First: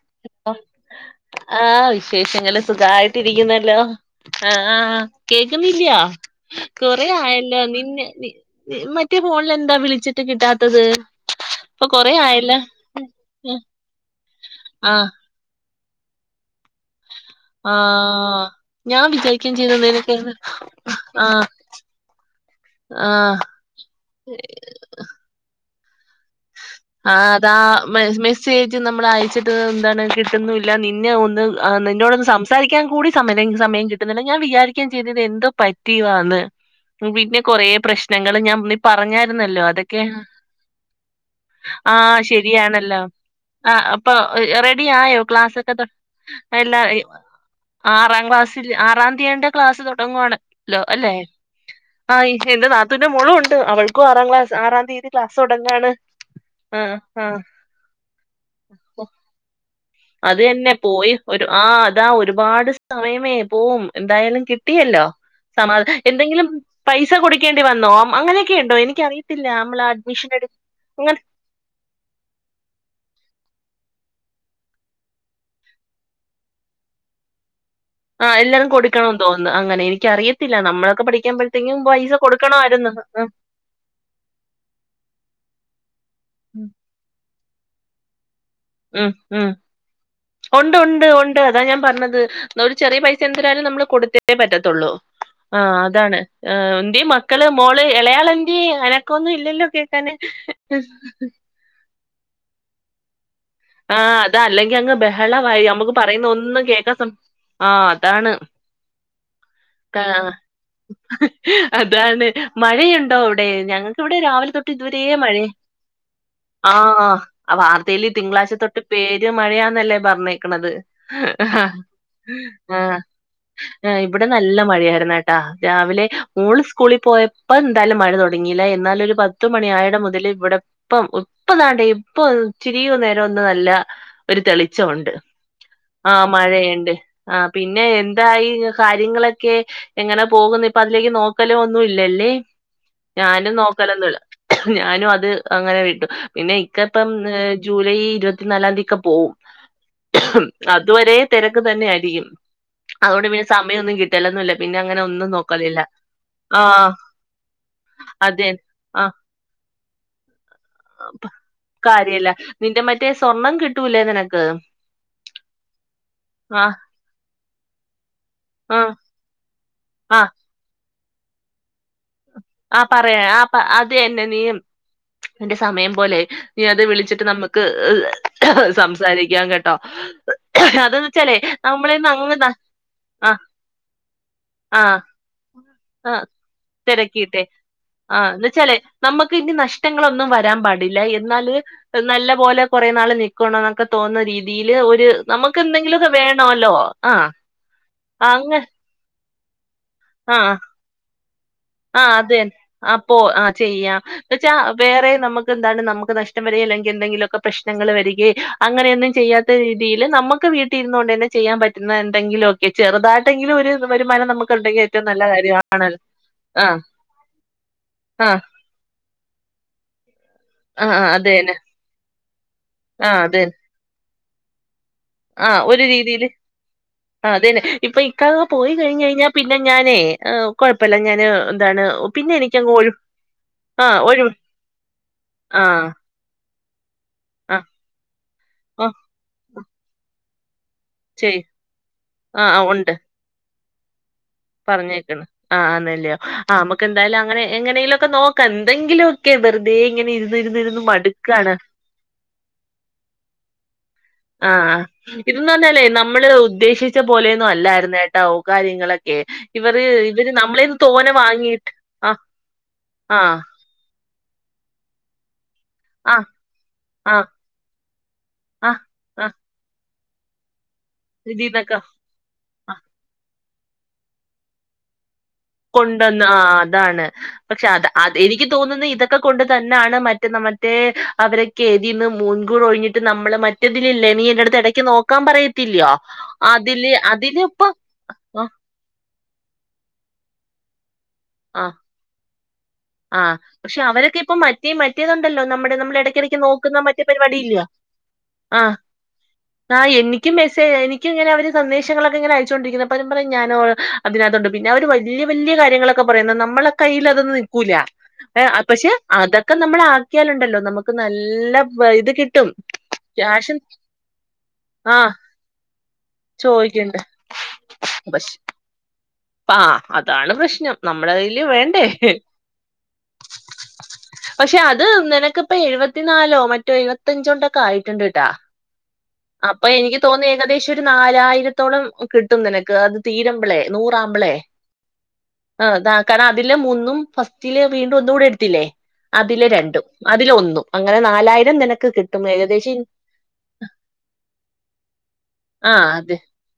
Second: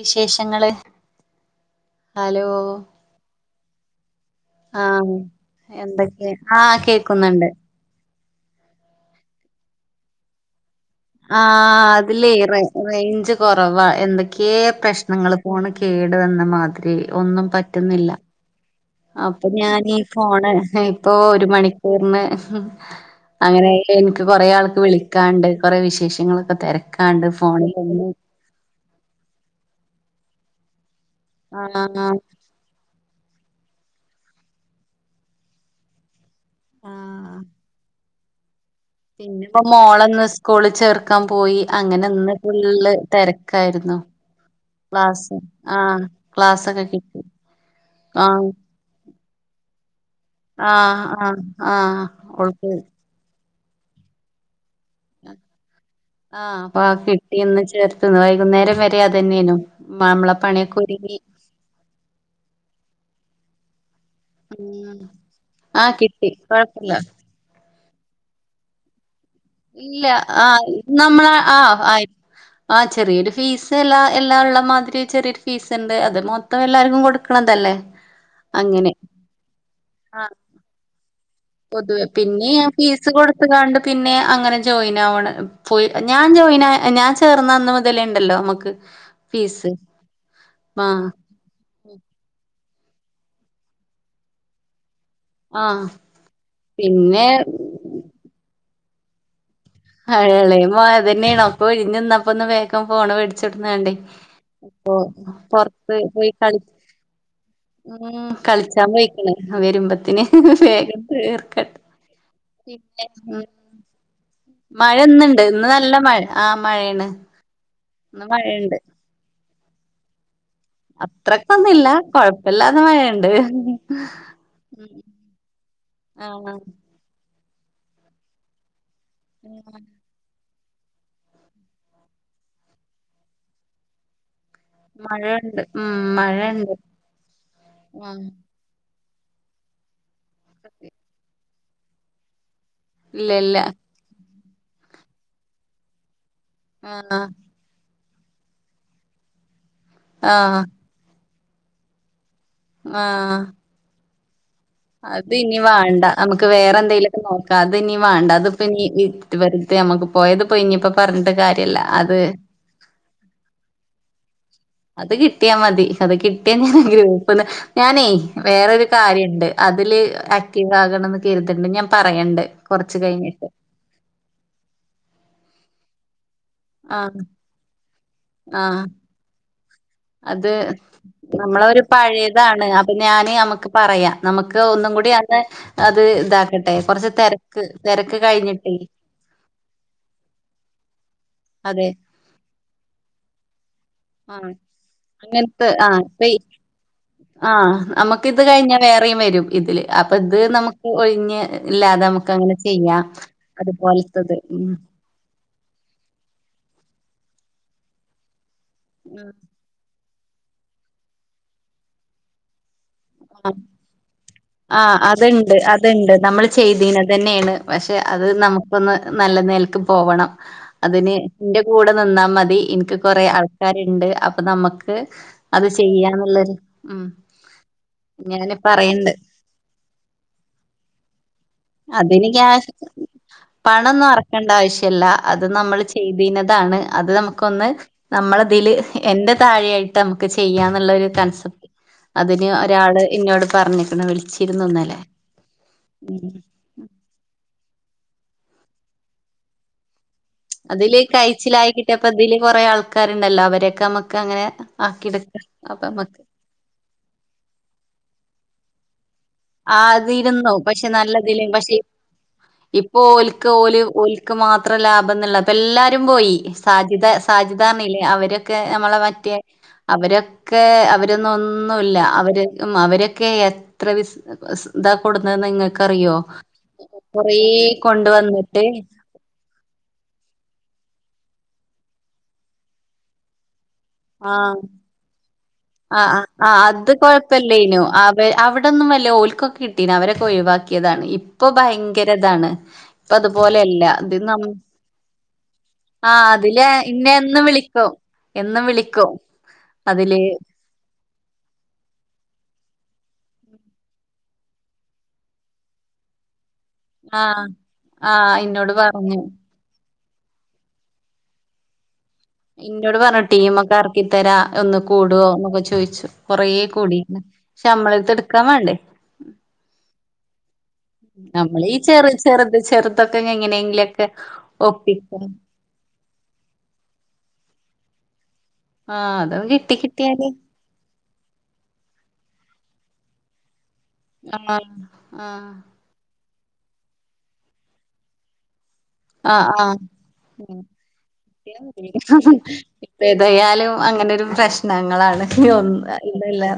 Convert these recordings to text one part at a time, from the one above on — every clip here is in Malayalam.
വിശേഷങ്ങള് [inaudible] ആ ഹലോ വിശേഷങ്ങള് സുഖായിട്ടിരിക്കുന്നല്ലോ. ആ ആ ആഹ് കേക്കുന്നില്ല, എന്തൊക്കെ ആഹ് കൊറ കേക്കുന്നുണ്ട് ആയല്ലോ നിന്നെ നി മറ്റേ ഫോണിൽ എന്താ വിളിച്ചിട്ട് കിട്ടാത്തത്. ആ ഇപ്പൊ കൊറേ അതില് ആയല്ലോ റേഞ്ച് കൊറവാ എന്തൊക്കെയെ ആഹ് പ്രശ്നങ്ങള്. ഫോണ് കേടു വന്ന മാതിരി ഒന്നും പറ്റുന്നില്ല. ആഹ് ഞാൻ അപ്പൊ വിചാരിക്കേം ചെയ്തു ഞാനി നിനക്കെന്ന് ഫോണ് ഇപ്പൊ ഒരു ആഹ് മണിക്കൂറിന് ആഹ് അങ്ങനെയെങ്കില് എനിക്ക് കൊറെ ആൾക്ക് വിളിക്കാണ്ട് കൊറെ വിശേഷങ്ങള്. തിരക്കാണ്ട് ഫോണി ചേച്ചി നമ്മള് അയച്ചിട്ട് എന്താണ് കിട്ടുന്നില്ല. നിന്ന ഒന്ന് ആഹ് നിന്നോടൊന്ന് സം സംസാരിക്കാൻ കൂടി സമ സമയം കിട്ടുന്നില്ല. ഞാൻ വിചാരിക്കാൻ ചെയ്തത് എന്തോ പറ്റിയതാന്ന്. ആഹ് പിന്നെ കൊറ പ്രശ്നങ്ങള് ഞാ നി പറഞ്ഞായിരുന്നല്ലോ അതൊക്കെ. സ്കൂളിച്ചേർ ക്കാൻ പോയി. അങ്ങനെ ആഹ് ഇന്ന് ഫുൾ ശരിയാണല്ലോ ആഹ് തിരക്കായിരുന്നു അപ്പൊ ക്ലാ ആ. അല്ല ഇ ആറാം ആഹ് ക്ലാസ്സിൽ ആറാം തീയതി എന്തേ ക്ലാസ്സ് തുടങ്ങുവാണല്ലോ. ആഹ് അല്ലെ ആഹ് ആഹ് ആ ഇന്ന് ഓൾക്ക് നാത്തൂ ന്റെ മോളും ഉണ്ട് അവൾക്കും ആറാം ക്ലാസ്. ആറാം തീയതി ക്ലാസ് തുടങ്ങുകയാണ്. ആ അപ്പ ആ കിട്ടിന്ന് ചേർത്ത് വൈകുന്നേരം വരെ അത് തന്നെയാണ്. മാമിളപ്പണിക്കയൊരുങ്ങി. ആ അതാ ഒരുപാട് സമയമേ പോവും. എന്തായാലും ഉം കിട്ടിയല്ലോ ആഹ് സമാധാ കിട്ടി എന്തെങ്കിലും കൊഴപ്പില്ല പൈസ കൊടു ക്കേണ്ടി വന്നോ അങ്ങനൊക്കെ ഉണ്ടോ എനിക്കറിയത് ഇല്ല ആഹ് ഇത് നമ്മള ആഹ് ആയിത് ആഹ് ചെറിയൊരു ഫീസ് എല്ലാ എല്ലാ ഇള്ള മാതിരി ചെറിയൊരു ഫീസ് ഉണ്ട് അത് മൊത് മൊത്തം എല്ലാവര്ക്കും കൊടുക്കണതല്ലേ ആഹ് എല്ലാവരും അങ്ങനെ കൊടുക്കണമെന്ന് തോന്നുന്നു അങ്ങനെ ആ എനിക്കറിയത്തില്ല നമ്മളൊക്കെ പഠിക്കാൻ പറ്റ് പൊതുവെ പിന്നെ ഞാൻ ഫീസ് കൊടുത്ത് കാണ്ട് പിന്നെ അങ്ങനെ ജോയിൻ ആവണ്. പോയി ഞാൻ ജോയിൻ ഉം ഞാൻ ചേർന്ന അന്ന് മുതലേ ഉണ്ടല്ലോ നമുക്ക് ഉം ഉം ഉണ്ട് ഉണ്ട് ആഹ് ഉണ്ട്. ണ്ടെ അതാ ഞാൻ പറഞ്ഞത് ഒരു ചെറിയ പൈസ എന്ത്‌രായാലും നമ്മള് കൊടുത്തേ പറ്റത്തൊള്ളൂ. ആഹ് അതാണ് ഏഹ് എന്ത്യേ പിന്നെ മക്കള് മോള് എളെയാളെന്ത്യേ അനക്കോന്നും ഇല്ലല്ലോ കേക് ഹ എളേ മ അത് തന്നെ അപ്പൊ ഒര്ങ്ങ്ന്ന് ന്നപ്പൊ ന്ന വേഗം ഫോണ് മേടിച് ച്ചെവിടുന്ന കണ്ടേ ആഹ് അതാ അല്ലെങ്കി അപ്പൊ അങ്ങ് ബഹളമായി നമുക്ക് പൊറത്ത് പറയുന്ന പോയി കളി ഒന്നും കേക്കാൻ സം ആഹ് ഉം അതാണ് കളിച്ചാ പോയിക്കണ് ആഹ് വരുമ്പത്തിന് ആഹ് വേഗം തീർക്കട്ടെ അതാണ് പിന്നെ മഴയുണ്ടോ ഉം അവിടെ ഞങ്ങൾക്കിവിടെ രാവിലെ തൊട്ട് ട്ട് മഴ ഇതുവരേ ഇന്ന്ണ്ട് മഴയ ഇന്ന് നല്ല മഴ മഴേണ് ആഹ് ആ വാർത്തയില് ഇന്ന് തിങ്കളാഴ്ച തൊ മഴണ്ട് പെരും മഴയാന്നല്ലേ പറഞ്ഞെ ക്കണത് ആഹ് അത്രക്കൊന്നുല്ല കൊഴപ്പില്ലാതെ മഴയുണ്ട് ആഹ് ഇവിടെ നല്ല ഉം മഴയാരുന്ന് കേട്ടാ രാവിലെ ആണോ മോള് സ്കൂളി പോയപ്പ എന്തായാലും മഴ തൊടങ്ങിയില്ല എന്നാലും ഒരു പത്ത് ഉം മണിയായിടം മുതല് ഇവിടെ ഇപ്പം ഇപ്പ താണ്ടേ ഇപ്പൊ ഇച്ചിരി നേരം ഒന്ന് നല്ല ഒരു തെളി ച്ചോണ്ട് മഴയുണ്ട് ഉം ആഹ് മഴയുണ്ട് ആഹ് പിന്നെ ആഹ് എന്തായി കാര്യങ്ങള് ക്കെ എങ്ങനെ പോകുന്നു ഇപ്പൊ അതിലേക്ക് നോക്കല് ഒന്നുഇല്ലല്ലേ ഇല്ല ഞാനും ഇല്ല നോക്കലൊന്നുഇല്ല ഞാനും അത് അങ്ങനെ വിട്ടു പിന്നെ ഇക്ക ഇപ്പം ആഹ് ഏഹ് ഈ ഇരുപത്തിനാലാം തീയക്ക പോവും ആഹ് അതുവരെ തെരക്ക് തന്നെയായിരിക്കും അതുകൊണ്ട് ആഹ് പിന്നെ സമയൊന്നും കിട്ട് അത് ഇനി വാണ്ട നമുക്ക് വേറെ ആഹ് എന്തേലുഒക്കെ നോക്കാം അത് ഇനി വാണ്ട അതെ അതിപ്പോ ഇനി ന് ആഹ് റ്റ് വെറുതെ നമ്മക്ക് പോയത്പ്പോയി ഇനിപ്പ പറഞ്ഞിട്ട് കാര്യല്ല അത് നിന്റെ മറ്റേ സ്വർണ്ണം കിട്ടൂല്ലേ നിനക്ക് അത് കിട്ടിയാ മതി അത് കിട്ടിയാ ഞാൻ ആഹ് ഗ്രൂപ്പ്ന്ന് ഞാനേ വേറൊരു ആഹ് കാര്യണ്ട് അതില് ആഹ് ആക്റ്റീവ് ആകണംന്ന് കരുത്ണ്ട് ഞാൻ പറയണ്ട് ആഹ് കൊറച്ച് പറയാ ആഹ് കഴിഞ്ഞിട്ട് പ അത് തന്നെ നീ നിന്റെ സമയം പോലെ നീ അത് ആഹ് വിളിച്ചിട്ട് നമ്മക്ക് ആഹ് സംസാരിക്കാം കേട് അത് നമ്മള ഒരു നമ്മളന്ന് അങ്ങ് പഴേതാണ് അപ്പൊ ഞാന് ആഹ് നമക്ക് പറയാ നമുക്ക് ഒന്നും ആഹ് കൂടി അന്ന് അത് ആഹ് ഇതാക്കട്ടെ കുറച്ച് തിരക്കിയിട്ടെ തെരക്ക് തെരക്ക് ആഹ് എന്ന് കഴിഞ്ഞിട്ടേ വെച്ചാലേ നമ്മക്ക് ഇഞ്ഞി നഷ്ടങ്ങളൊന്നും വരാൻ പാടില്ല എന്നാല് അതെ നല്ല പോലെ കുറേ നാള് നിക്ക് ക്കണോന്നൊക്ക തോന്നുന്ന ആഹ് രീതില് ഒരു നമുക്ക് അങ്ങനത്തെ ആഹ് എന്തെങ്കിലൊക്കെ ഇപ്പ വേണോല്ലോ ആഹ് അങ്ങന് വേറെം വരും ഇതില് അപ്പൊ ഇത് നമുക്ക് ഒഴിഞ്ഞ് ഇല്ലാതെ ആഹ് നമുക്ക് അത് അങ്ങനെ ചെയ്യാം അത്പോലത്തത് ച്ചാ വേറെ നമുക്ക് എന്താണ് നമുക്ക് നഷ്ടം വരികെ അല്ലെങ്കി എന്തെങ്കിലൊക്കെ പ്രശ്നങ്ങള് വരികെ അങ്ങനെയൊന്നും ചെയ്യാത്ത രീതിയില് നമുക്ക് വീട്ടിരുന്നോണ്ട് തന്നെ ചെയ്യാൻ പറ്റുന്ന എന്തെങ്കിലും ഒക്കെ ചെറുതായി ആഹ് ട്ടെങ്കിലും ഒരു വരുമാനം നമുക്ക് ഉണ്ടെങ്കി ആഹ് അത്ണ്ട് അത്ണ്ട് നമ്മൾ ചെയ്തീന തന്നേണ് പക്ഷെ അത് ആഹ് നമ്മ് അപ്പൊ നല്ല നിലക്ക് പോകണം ആഹ് ആഹ് അതിന് അത് തന്നെ ഇന്റെ കൂടെ നിന്നാ മതി ഇന്ക് ക്ക് ആഹ് കൊറെ അത് തന്നെ ആൾക്കാരുണ്ട് അപ്പൊ നമുക്ക് ആഹ് അത് ഒരു രീതിയില് ചെയ്യാന്നുള്ളൊരു ഉം ആഹ് അത് തന്നെ ഇപ്പൊ ഇക്കാക്ക ഞാന് പോയി കഴിഞ്ഞ് പറയ്ണ്ട് കഴിഞ്ഞാ പിന്നെ ഞാനേ ഏഹ് കൊഴപ്പയില്ല ഞാന് എന്താണ് അതിന് പിന്നെ ക്യാഷ് എനിക്കങ്ങ് ഒഴി ആഹ് പണൊന്നും ഒഴിവ് എറക്കണ്ട ആവശ്യല്ല അത് നമ്മള് ആഹ് ചെയ്ത് ബിനതാണ് അത് ആഹ് നമുക്കൊന്ന് നമ്മളതില് ഓഹ് എന്റെ താഴെയായിട്ട് നമുക്ക് ചെയ്യാന്നുള്ളൊരു ചെയ് കൺസെപ്റ്റ് അതിന് ആഹ് ആഹ് ഉണ്ട് ഒരാള് എന്നോട് പറഞ്ഞിക്കണ് വിളിച്ച് പറഞ്ഞേക്കണ് ആഹ് അന്നല്ലോ ആമ എന്തായാലും അങ്ങനെ എങ്ങനെങ്കിലും ഒക്കെ നോക്കാം എന്തെങ്കിലുമ ഒക്കെ വെറുതെ ഇങ്ങന ഇന്ന് ഇരു ഇരുന്ന് മടുക്കാണ്. ഇനിപ്പതില് കുറേ ആൾക്കാരുണ്ടല്ലോ അവരൊക്കെ നമുക് ആഹ് ഇതന്ന് പറഞ്ഞാലേ നമ്മള് ഉദ്ദേശിച് ച്ച പോലെയൊന്നും അല്ലായിരുന്ന ട്ടോ കാര്യങ്ങളൊക്കെ. ഇവര് ആഹ് ഇവര് അതിരുന്നു നമ്മളേന്ന് പക്ഷെ തോനെ നല്ലതിലും വാങ്ങിയിട്ട് പക്ഷെ ആഹ് ഇപ്പൊ ആഹ് ഓൽക്ക് ഓല് ഒൽ ക്ക് മാത്രം ലാഭംന്നുള്ള അപ്പൊ എല്ലാരും ആഹ് പോയി സാജിത ആഹ് സാജ് പറഞ്ഞില്ലേ അവരൊക്കെ ആഹ് നമ്മള ആഹ് മറ്റേ അവരൊക്കെ അവര് രൊന്നും ഒന്നും ഇതിന്നൊക്കെ ഇല്ല ഉം അവരൊക്കെ എത്ര ബിസ് സ് ഇതാ കൊടുന്നേന്ന് നിങ്ങക് ഉണ്ടെന്ന് ആഹ് അതാണ് പക്ഷെ അത് അത് എനിക്ക് കൊണ്ടുവന്നിട്ട് തോന്നുന്നത് ഇതെ ക്കെ കൊണ്ട് തന്നെണ് മറ്റേ മറ്റേ അവരൊക്കെ എതിന്ന് മുൻകൂർ ഒഴിഞ്ഞിട്ട് നമ്മൾ മ റ്റതിലില്ലേ നീ ആഹ് എന്റെടുത്ത് ഇടയ്ക്ക് നോക്കാൻ പറയത്തില്ലോ ആഹ് അതില് അതില പ്പ. അവിടെന്നും വല്ല ഓൽക്കൊക്കെ കിട്ടീണ് അവരൊക്കെ ഒഴിവാക്കിയതാണ്. ഇപ്പൊ ആ ഭയങ്കര ഇതാണ് ഇപ്പ ആ പക്ഷെ അതുപോലെയല്ല ഇത് അവരൊക്കെ ന ഇപ്പൊ മറ്റേ മറ്റേതുണ്ടല്ലോ നമ്മുടെ നമ്മൾ ആഹ് ഇടയ്ക്കിടയ്ക്ക് അതില് നോക്കുന്ന മറ്റേ ഇന്നെ എന്നും പരിപാടിയില്ലയോ വിളിക്കും ആ എന്നും വിളിക്കും. ആഹ് അതില് എനിക്ക് മെസ്സേജ എനി. ക്ക് ഇങ്ങനെ അവര് സന്ദേശങ്ങളൊക്കെ ഇങ്ങന അയച്ചൊണ്ടിരിക്കുന്നത് അവരം പറ ഞാനോ അതിനകതുണ്ട് പിന്നെ അവര് വലിയ വലിയ കാര്യങ്ങളെ. ക്കെ പറയുന്ന നമ്മളെ കയ്യിൽ അതൊന്നും ആഹ് നിക്കൂല ആഹ് ഏഹ് ഇന്നോട് പക്ഷെ പറഞ്ഞു അതൊക്കെ. ഒക്കെ നമ്മൾ ആക്കിയാലുണ്ടല്ലോ നമുക്ക് നല്ല ഇത്. കിട്ടും ഇന്നോട് പറഞ്ഞു ക്യാഷും ടീമൊക്കെ ആർക്കി തരാ ഒന്ന് ആഹ് കൂടുവോ എന്നൊക്കെ ചോയിച്ചു കൊറേ ചോദിക്കണ്ട് കൂടിക്ക്ണ്. ശമ്മളത്തെ പക്ഷെ എടുക്കാൻ വേണ്ടേ. ആഹ് അതാണ് പ്രശ്നം. നമ്മുടെ കയ്യില് നമ്മള ഈ വേണ്ടേ ചെറു ചെറുത് ചെറുതൊക്കെ എങ്ങനെയെങ്കിലും ഒക്കെ ഒപ്പിക്കാൻ. അപ്പൊ എഴുപത്തിനാലോ മറ്റോ എഴുപത്തഞ്ചോണ്ടൊക്കെ ആയിട്ടുണ്ട് ട്ടാ. ആഹ് അതൊക്കെ അപ്പൊ കിട്ടി എനിക്ക് തോന്ന കിട്ടിയാല് ഏകദേശം. ഒരു നാലായിരത്തോളം കിട്ടും നിനക്ക് അത് തീരുമ്പളേ. ആഹ് ആഹ്. അത കാരണം അതില് മൂന്നും ഫസ്റ്റില് വീണ്ടും ഒന്നൂടി എടുത്തില്ലേ? അതില് ആഹ് ആഹ് രണ്ടും അതില ഉം ഒന്നും അങ്ങനെ നാലായിരം നിനക്ക് കിട്ടും ഏകദേശം. ഞങ്ങളാണ് ഇന്ന് ആഹ് ഒന്ന് ഇതല്ലാ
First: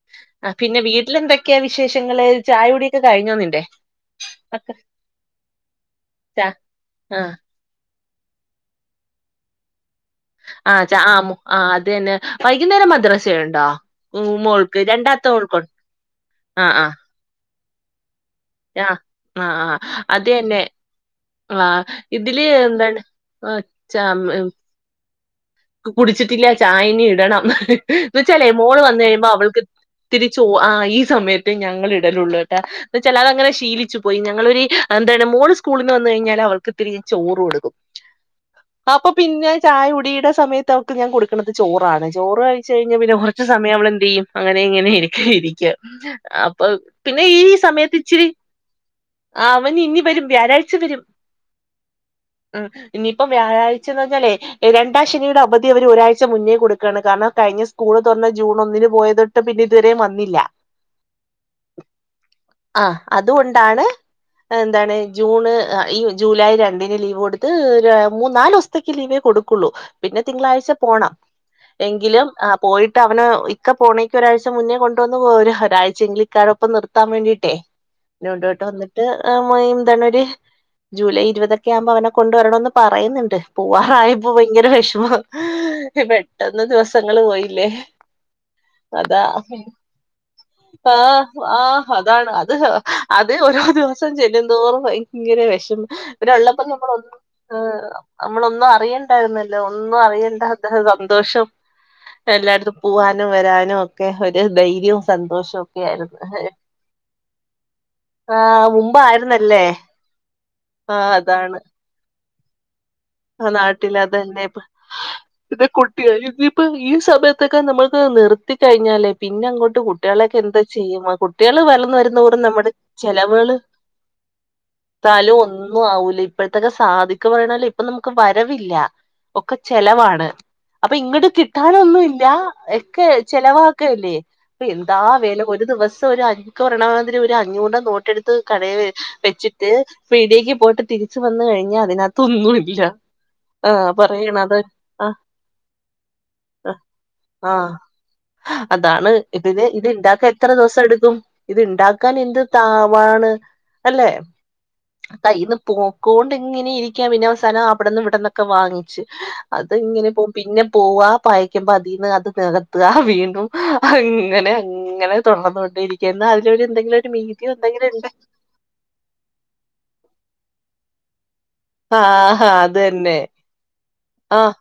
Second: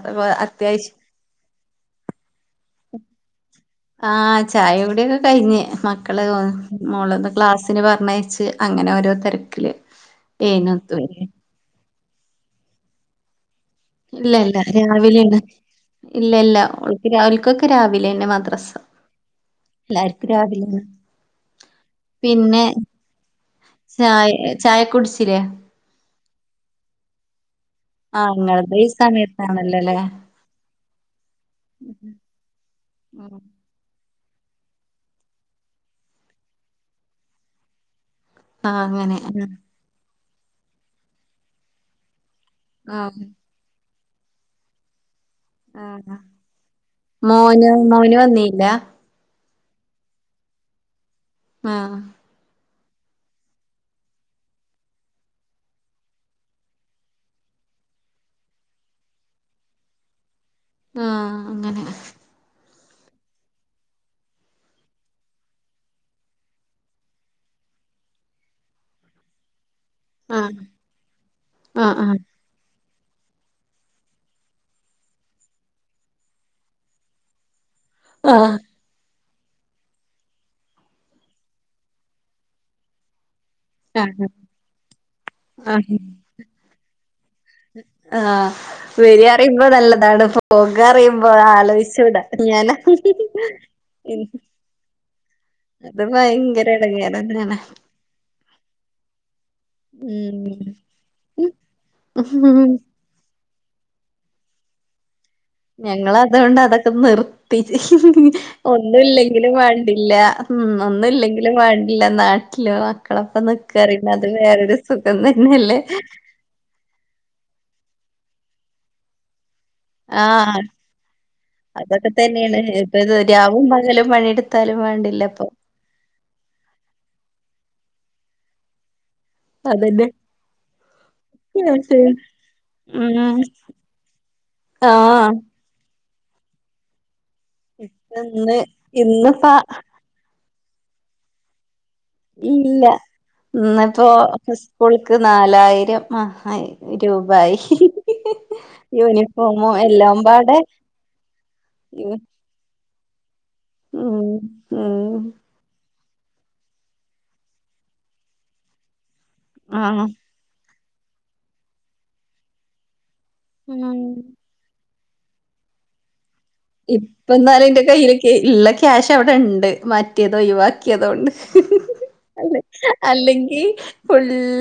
അത്യാവശ്യം. ക്ക വിശേഷങ്ങള് ചായൂടിയൊക്കെ കഴിഞ്ഞോ നിന്റെ? ആഹ് ഒക്കെ ചായ കൂടിയോക്കെ കഴിഞ്ഞ് മക്കള് ച മോളന്ന് ആഹ് ക്ലാസ്സിന് പറഞ്ഞയച്ച്. അങ്ങനെ ഓരോ തെരക്കില്. ആഹ് ച ആമു ആഹ് അത്ന്നെ വൈകുന്നേരം മദ്രസയുണ്ടോ? ഉം ഇല്ല ഇല്ല മോൾക്ക് രണ്ടാമത്തെ രാവിലെന്നെ മോൾക്കു ഇല്ല ഇല്ല ആഹ് ആഹ് ഓൾക് രാവിൽക്കക്ക് രാവിലെന്നെ മദ്രാസ്. ആഹ് ആഹ് ആ ഹ് അതന്നെ. ആഹ് ഇതില് പിന്നെ എന്താണ് ആഹ് ച്ച ചായ മ്മ് ചായ കുടിച്ചീലെ? കുടിച്ചിട്ടില്ല ചായ ഇനി ഇടണം എന്ന ആഹ് വച്ചല്ലേ മോ ഇങ്ങളത് ഓൾ ഈ വന്ന കഴിയുമ്പോ അവൾക്ക് സമയത്താണല്ലോല്ലേ ഇതിരി ചൊ ആ ഈ സമയത്ത് ഞങ്ങൾ ഇടലുള്ളൂ ട്ട. ന്നച്ചാൽ അതങ്ങനെ ശീലിച്ചു. പോയി ഞങ്ങളൊരു എന്താണ് മോള് സ്കൂള നിന്ന് വന്ന കഴിഞ്ഞാൽ അവർക്ക് ഇത്തിരി ചോറ് കൊടുക്കും. ആഹ് അപ്പൊ അങ്ങനെ പിന്നെ ചായ കുടിയുടെ. സമയത്ത് അവക്ക് ഞാൻ കൊടുക്കുന്നത് ചോറാണ് ചോറ് കഴിച്ചു കഴിഞ്ഞ പിന്നെ ആഹ് കുറച്ച് സ സമയം അവള എന്ത് ചെയ്യും അങ്ങനെ ഇങ്ങനെ എരിക്കെരിം. ക്കും ആഹ് അപ്പൊ പിന്നെ ഈ മോന് സമയത്ത് മോന് ഇച്ചിരി. വന്നില്ല ആഹ് അവന് ഇനി വരും വ്യാഴാഴ്ച വരും. ആഹ്. മ്മ് ഇനിയിപ്പം വ്യാഴാഴ്ചനഞ്ഞാലേ രണ്ട് പാ ശനിയുടെ അവധി അവർ ഒരാഴ്ച മുന്നേ കൊടുക്കണ് കാരണം കഴിഞ്ഞ സ്കൂള് തുറഞ്ഞ ജൂൺ ഒന്നിന് പോയത്. ട്ടും പിന്ന ഇതുവെയും വന്നില്ല. ആഹ് അങ്ങനെ ആഹ് അതുകൊണ്ടാണ് എന്താണ് ജൂണ് ഈ ജൂലൈ രണ്ടിന് ലീവ് കൊടുത്ത് മൂന്ന് നാല് ദിവസ ലീവേ കൊടുക്കുള്ളൂ പിന്നെ ആഹ് തിങ്കളാഴ്ച പോണം ആഹ് ആഹ് എങ്കിലും പോയിട്ട് അവന് ഇക്ക പോണേക്ക് ഒരാഴ്ച മുന്നേ കൊണ്ടുവന്ന് പോണേന് ഒരാഴ് ചെ എങ്കിൽ ഇക്കായൊപ്പം നിർത്താൻ വേണ്ടിയിട്ടേ ആഹ് [unintelligible] മ്മ് മൊയതനടി ജൂലൈ ഇരുപതൊക്കെ ആവുമ്പോ അവനെ കൊണ്ടുവരണന്ന് പറയുന്നുണ്ട്. ആഹ് പോവാറായപ്പോ ഭയങ്കര വിഷമ ആഹ് പെട്ടെന്ന് ദിവസങ്ങള് പോയില്ലേ ആഹ് അതാ വരിക അറിയുമ്പോ നല്ലതാണ് പോക ആഹ, അറിയുമ്പോ ആ, ആലോചിച്ചൂടാ അതാണ് അത് ഞാനാ അതൊരു ദിവ ദിവസം ചെല്ലുംന്തോറും ഭയങ്കര വിഷമം അത് ഇവ ടൊള്ളപ്പം ഭയങ്കര എടങ്ങേറ് നമ്മളൊന്നും തന്നെയാണ് നമ്മളൊന്നും അറിയണ്ടായിരുന്നു ഒന്നും ഉം അറിയണ്ട അദ്ദേഹം സന്തോഷം എല്ലായിടത്തും പോവാനും വരാനും ഒക്കെ ഒരു ധൈര്യവും സന്തോഷവും ഒക്കെ ഞങ്ങൾ ആയിരുന്നു അത് കൊൊണ്ട് അതൊക്കെ നിർ ആഹ് ഒന്നുമില്ലെങ്കിലും മുമ്പായിരുന്നല്ലേ വേണ്ടില്ല, ഉം ആഹ് ഒന്നില്ലെങ്കിലും അതാണ് വേണ്ട ഇല്ല നാട്ടില് മക്കളൊക്കെ ആ നിക്ക നാട്ടില് അറിയുന്നത് അത് അതല്ലേ ഇപ്പ വേറൊരു സുഖം തന്നെയല്ലേ ഇപ്പൊ ഈ സമയത്തൊക്കെ നമ്മൾക്ക് നിർത്തി കഴിഞ്ഞാലേ പിന്നെ അങ്ങോട്ട് കുട്ടികളൊക്കെ ആഹ് എന്താ ചെയ്യുന്നെ, കുട്ടികള് വളർന്നു അതൊക്കെ വരുതേറും തന്നെയാണ് നമ്മുടെ ചെിലവള് എന്തായാലും വേണ്ടില്ല ഇപ്പൊ ഒന്നും ആവൂല, ഇപ്പോഴത്തക്കെ സാധിക്ക പറയണ ഇപ്പൊ നമുക്ക് വരവില്ല ഒക്കെ അതന്നെ ചെലവാണ്. അപ്പൊ ഇങ്ങോട്ട് ഉം കിട്ടാനൊന്നു ഇല്ല ഒക്കെ ചെിലവാക്കല്ലേ. അപ്പൊ എന്താ ആഹ് വില ഒരു ദിവസം ഒരു ഇക്ക പറയണത് ഒരു അഞ്ഞൂറിന്റ നോട്ടെടുത്ത് ഇന്ന് കടയില് ഇന്നിപ്പ വെച്ചിട്ട് പിടികയ്ക്ക് പോയിട്ട് തിരിച്ച് വന്നു കഴിഞ്ഞാ അതിനകത്ത് ഒന്നും ഇല്ല ഇന്നിപ്പോൊ ആ സ്കൂൾക്ക് നാലായിരം ആയ്യായിരം രൂപായി ആഹ് അതാണ് ഇപ്പെ യൂണിഫോമും ഇത് എല്ലാം ഇണ്ടാക്കാൻ എത്ര പാടെ ദിവസം എടുക്കും ഇത് ഇണ്ടാക്കാൻ ഉം എന്ത് താവാണ് അല്ലെ ഉം കയ്ന്ന് പോക്കൊണ്ട് ഇങ്ങനെ ഇരിക്കാന് പിന്നവസാനം അവിടന്ന് ഇവിടന്നൊക്കെ വാങ്ങിച്ച് അത് ആഹ് ഇങ്ങനെ പോ പിന്നെ പോവാ അയക്കുമ്പോ അതിൽന്ന് അത് നികത്തുക വീണ്ടും ഉം അങ്ങനെ അങ്ങനെ തുടർന്നുകൊണ്ടിരിക്കന്ന് അതിലൊരു എന്തെങ്കിലും ഒരു മീതീ എന്തെങ്കിലും ഉണ്ട് ഇല്ല ക്യാഷ് അവിടെ ഉണ്ട് മാറ്റിയതോ ഒഴിവാക്കിയതോണ്ട് ആഹ് അത് തന്നെ അല്ലെങ്കിൽ ഫു ആഹ്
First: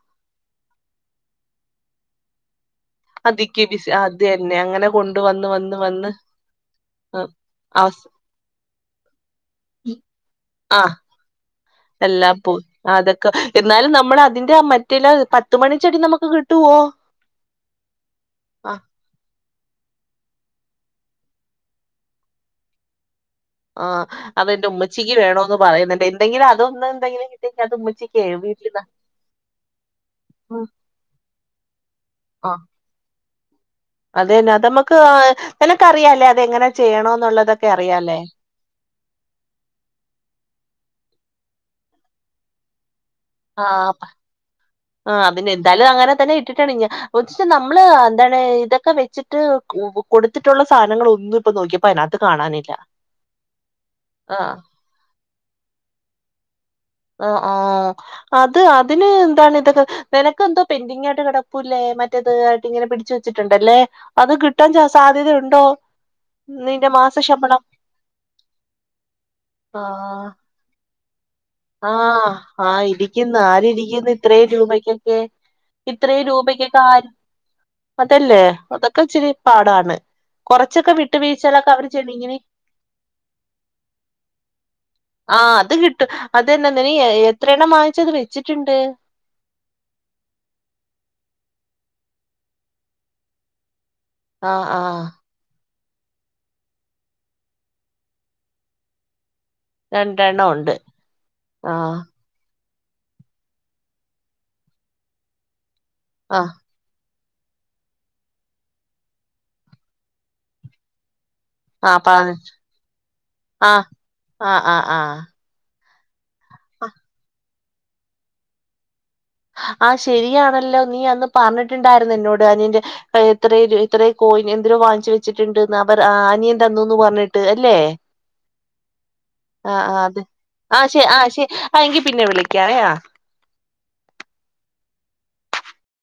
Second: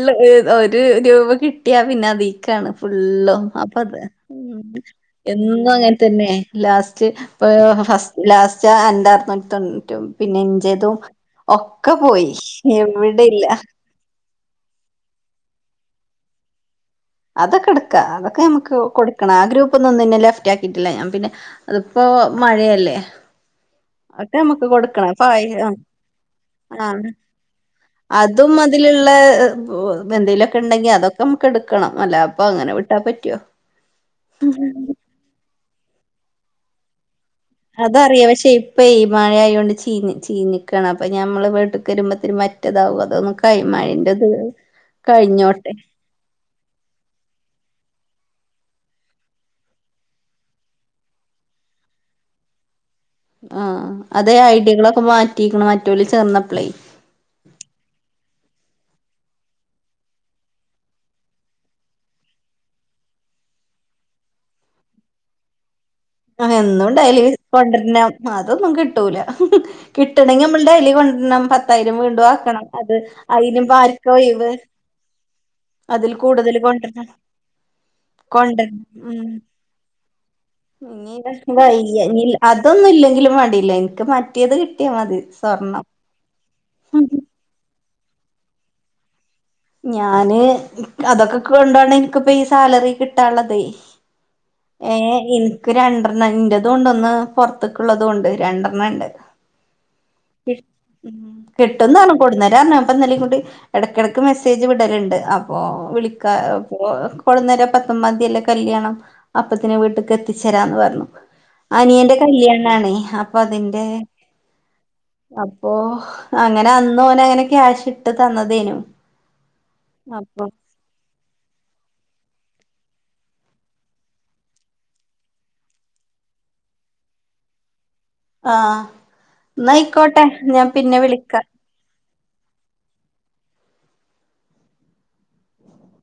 ഒരു രൂപ കിട്ടിയാ പിന്നെ അതിക്കാണ് ഫുള്ളും അതിക്ക് അപ്പ ബിസി അത അത് തന്നെ അങ്ങനെ കൊണ്ട് വന്ന് എന്നും വന്ന് അങ്ങനെ വന്ന് തന്നെ ലാസ്റ്റ് ഇ അവസ് ഫസ്റ്റ് ലാസ്റ്റ് രണ്ട അറനൂറ്റി തൊണ്ണൂറ്റും പിന്നെ എഞ്ചേതും എല്ലാ പോയി അതൊക്കെ ഇല്ല എന്നാലും നമ്മൾ അതിന്റെ ആ മ ഇല്ലെ പത്തുമണിചെടി നമുക്ക് കിട്ടുവോ അതൊക്കെടുക്ക അതൊക്കെ ആ നമക്ക് കൊടുക്ക ആ ഗ്രൂപ്പ്ന്നും ഒന്നും ലെഫ്റ്റ് ആക്കിയിട്ടില്ല ഞാൻ പിന്നെ ഇപ്പോ മഴയല്ലേ ആ അതൊക്കെ അതെന്റെ നമുക്ക് കൊടുക്കണം ഉമ്മച്ചിക്ക് അപ്പൊ വേണോന്ന് ആയി- ആ. പറയുന്നുണ്ട്, എന്തെങ്കിലുംഅതൊന്ന് ആഹ് എന്തെങ്കിലും കിട്ടെ അ അതും അതിലുള്ള എന്തെങ്കലുമൊക്കെ ഉണ്ടെങ്കിൽ അതൊക്കെ നമ്മക്ക് എടുക്കണം അല്ല അപ്പൊ അങ്ങനെ വിട്ടാ പറ്റുവോ അതെന്നെ അത് നമുക്ക് നിനക്കറിയാല്ലേ അതെങ്ങനെ ചെയ്യണം എന്നുള്ളത്. അത അറിയാ പക്ഷേ ഇപ്പൊ മഴയായൊണ്ട് ചീ ചീനിക്കണം അപ്പൊ ഞമ്മള് വീട്ടിൽ കേറുമ്പ ത്തേനും മറ്റേതാവും അതോ ആ പ- കൈമഴിന്റെറത് ആ എന്തയാലും അങ്ങനെ തന്നെ ഇട്ടിട്ടാണ് ഞാൻ ഒ നമ്മള് എന്താണ് ഇതൊക്കെ വെച്ചിട്ട് കൊടുത്തിട്ടുള്ള സാധനങ്ങൾ ഒന്നും ഇപ്പൊ നോക്കിയ പ്പ അനകത്ത് കാണാനില്ല ആഹ അതെ ആ ഐഡിയകളൊക്കെ മാറ്റിിക്കണ മറ്റല ചേർന്നപ്പളേ ആ ആ അത് അതിന് എന്താണ് ഇതൊക്കെ നിനക്ക് എന്തോ പെന്ഡിങ്ങ ആയിട്ട് കിടൂല്ലേ മറ്റേത് ആായിട്ട് ഇങ്ങനെ പിിച്ചച്ച് വെച്ചിട്ടുണ്ടല്ലേ അത് കിട്ടാൻ സാധ്യതയ ഉണ്ടോ ആ എന്നുംണ്ട അല കൊണ്ടരുന്ന അതൊന്നും കിട്ടൂല കിട്ടണെങ്കി കൊ [unintelligible] ആഹ ആഹ ഇരിക്കുന്നു, ആര് ഇരിക്കുന്നു ഇപ്പാർക്കാ ഇത്രയും ഒഴിവ് രൂപക്കൊക്കെ. അതിൽ ഇത്രയും കൂടുതൽ രൂപക്ക് കയം കൊണ്ടരണം അതല്ലേ കൊണ്ടരണം അതൊക്കെ ഇച്ചിരി ഉം പാടാണ് ച്ചൊക്കെ വിട്ട് സുഖായില്ല അതൊന്നും ഇല്ലെങ്കിലും മാണ്ടില്ല എനിക്ക് മാറ്റേത് കിട്ടിയാ മതി ആഹ് അത് സ്വർണ്ണം കിട്ടും അതെന്താ നീ എത്ര എണ്ണം വാങ്ങിച്ചത് വെച്ചിട്ടുണ്ട് ഞാന് അതൊക്കെ കൊണ്ടാണ് ഇൻക്കിപ്പ ഈ സാലറി കിട്ടാള്ളതേ ആഹ് ഏ ആഹ് ഇൻക്ക് രണ്ടെണ്ണം ഇന്റെതും ഉണ്ടൊന്ന് പൊർത്ത്ക്ക്ള്ളതുംണ്ട് രണ്ടെണ്ണം ഇണ്ട് രണ്ടെ ഉം കിട്ടുന്നാണ് കൊട്ന്നേരാ ർഞ്ഞ് അപ്പൊ ഇന്നലിം കൂടി എടക്കെടക്ക് മെസ്സേജ് വിടല്ണ്ട് അപ്പൊ വിളിക്കാ ആഹ് കൊട്ന്നെരാ പത്തൊമ്പാതിയല്ലെ കല്യാണം അപ്പത്തിന് വീട്ട്ക്ക് എത്തിച്ചേരാന്ന് പറഞ്ഞു ആഹ് പ അനിയന്റെ കല്യാണാണേ അപ്പൊ ആഹ് അതിന്റെ ആഹ് ആഹ് ആഹ് അപ്പൊ അങ്ങനെ അന്ന് ഓന അങ്ങനെ ക്യാഷ് ഇട്ട് തന്നതേനു ആഹ് അപ്പൊ ശരിയാണല്ലോ നീ അന്ന് പറഞ്ഞിട്ടുണ്ടായിരുന്നു എന്നോട് അനിയന്റെ എത്ര ഇത്ര കോയിൻ എന്തിലോ വാങ്ങിച്ചു വെച്ചിട്ടുണ്ട്ന്ന് അവർ അനിയൻ തന്നൂന്ന് പറഞ്ഞിട്ട് അല്ലേ ആഹ് ആ ആഹ് അത് ന്നായിക്കോട്ടെ ഞാൻ ആ പിന്നെ ശെ ആ വിളിക്കാ ശെ ആ എങ്കിൽ പിന്നെ വിളിക്കാവേ ആ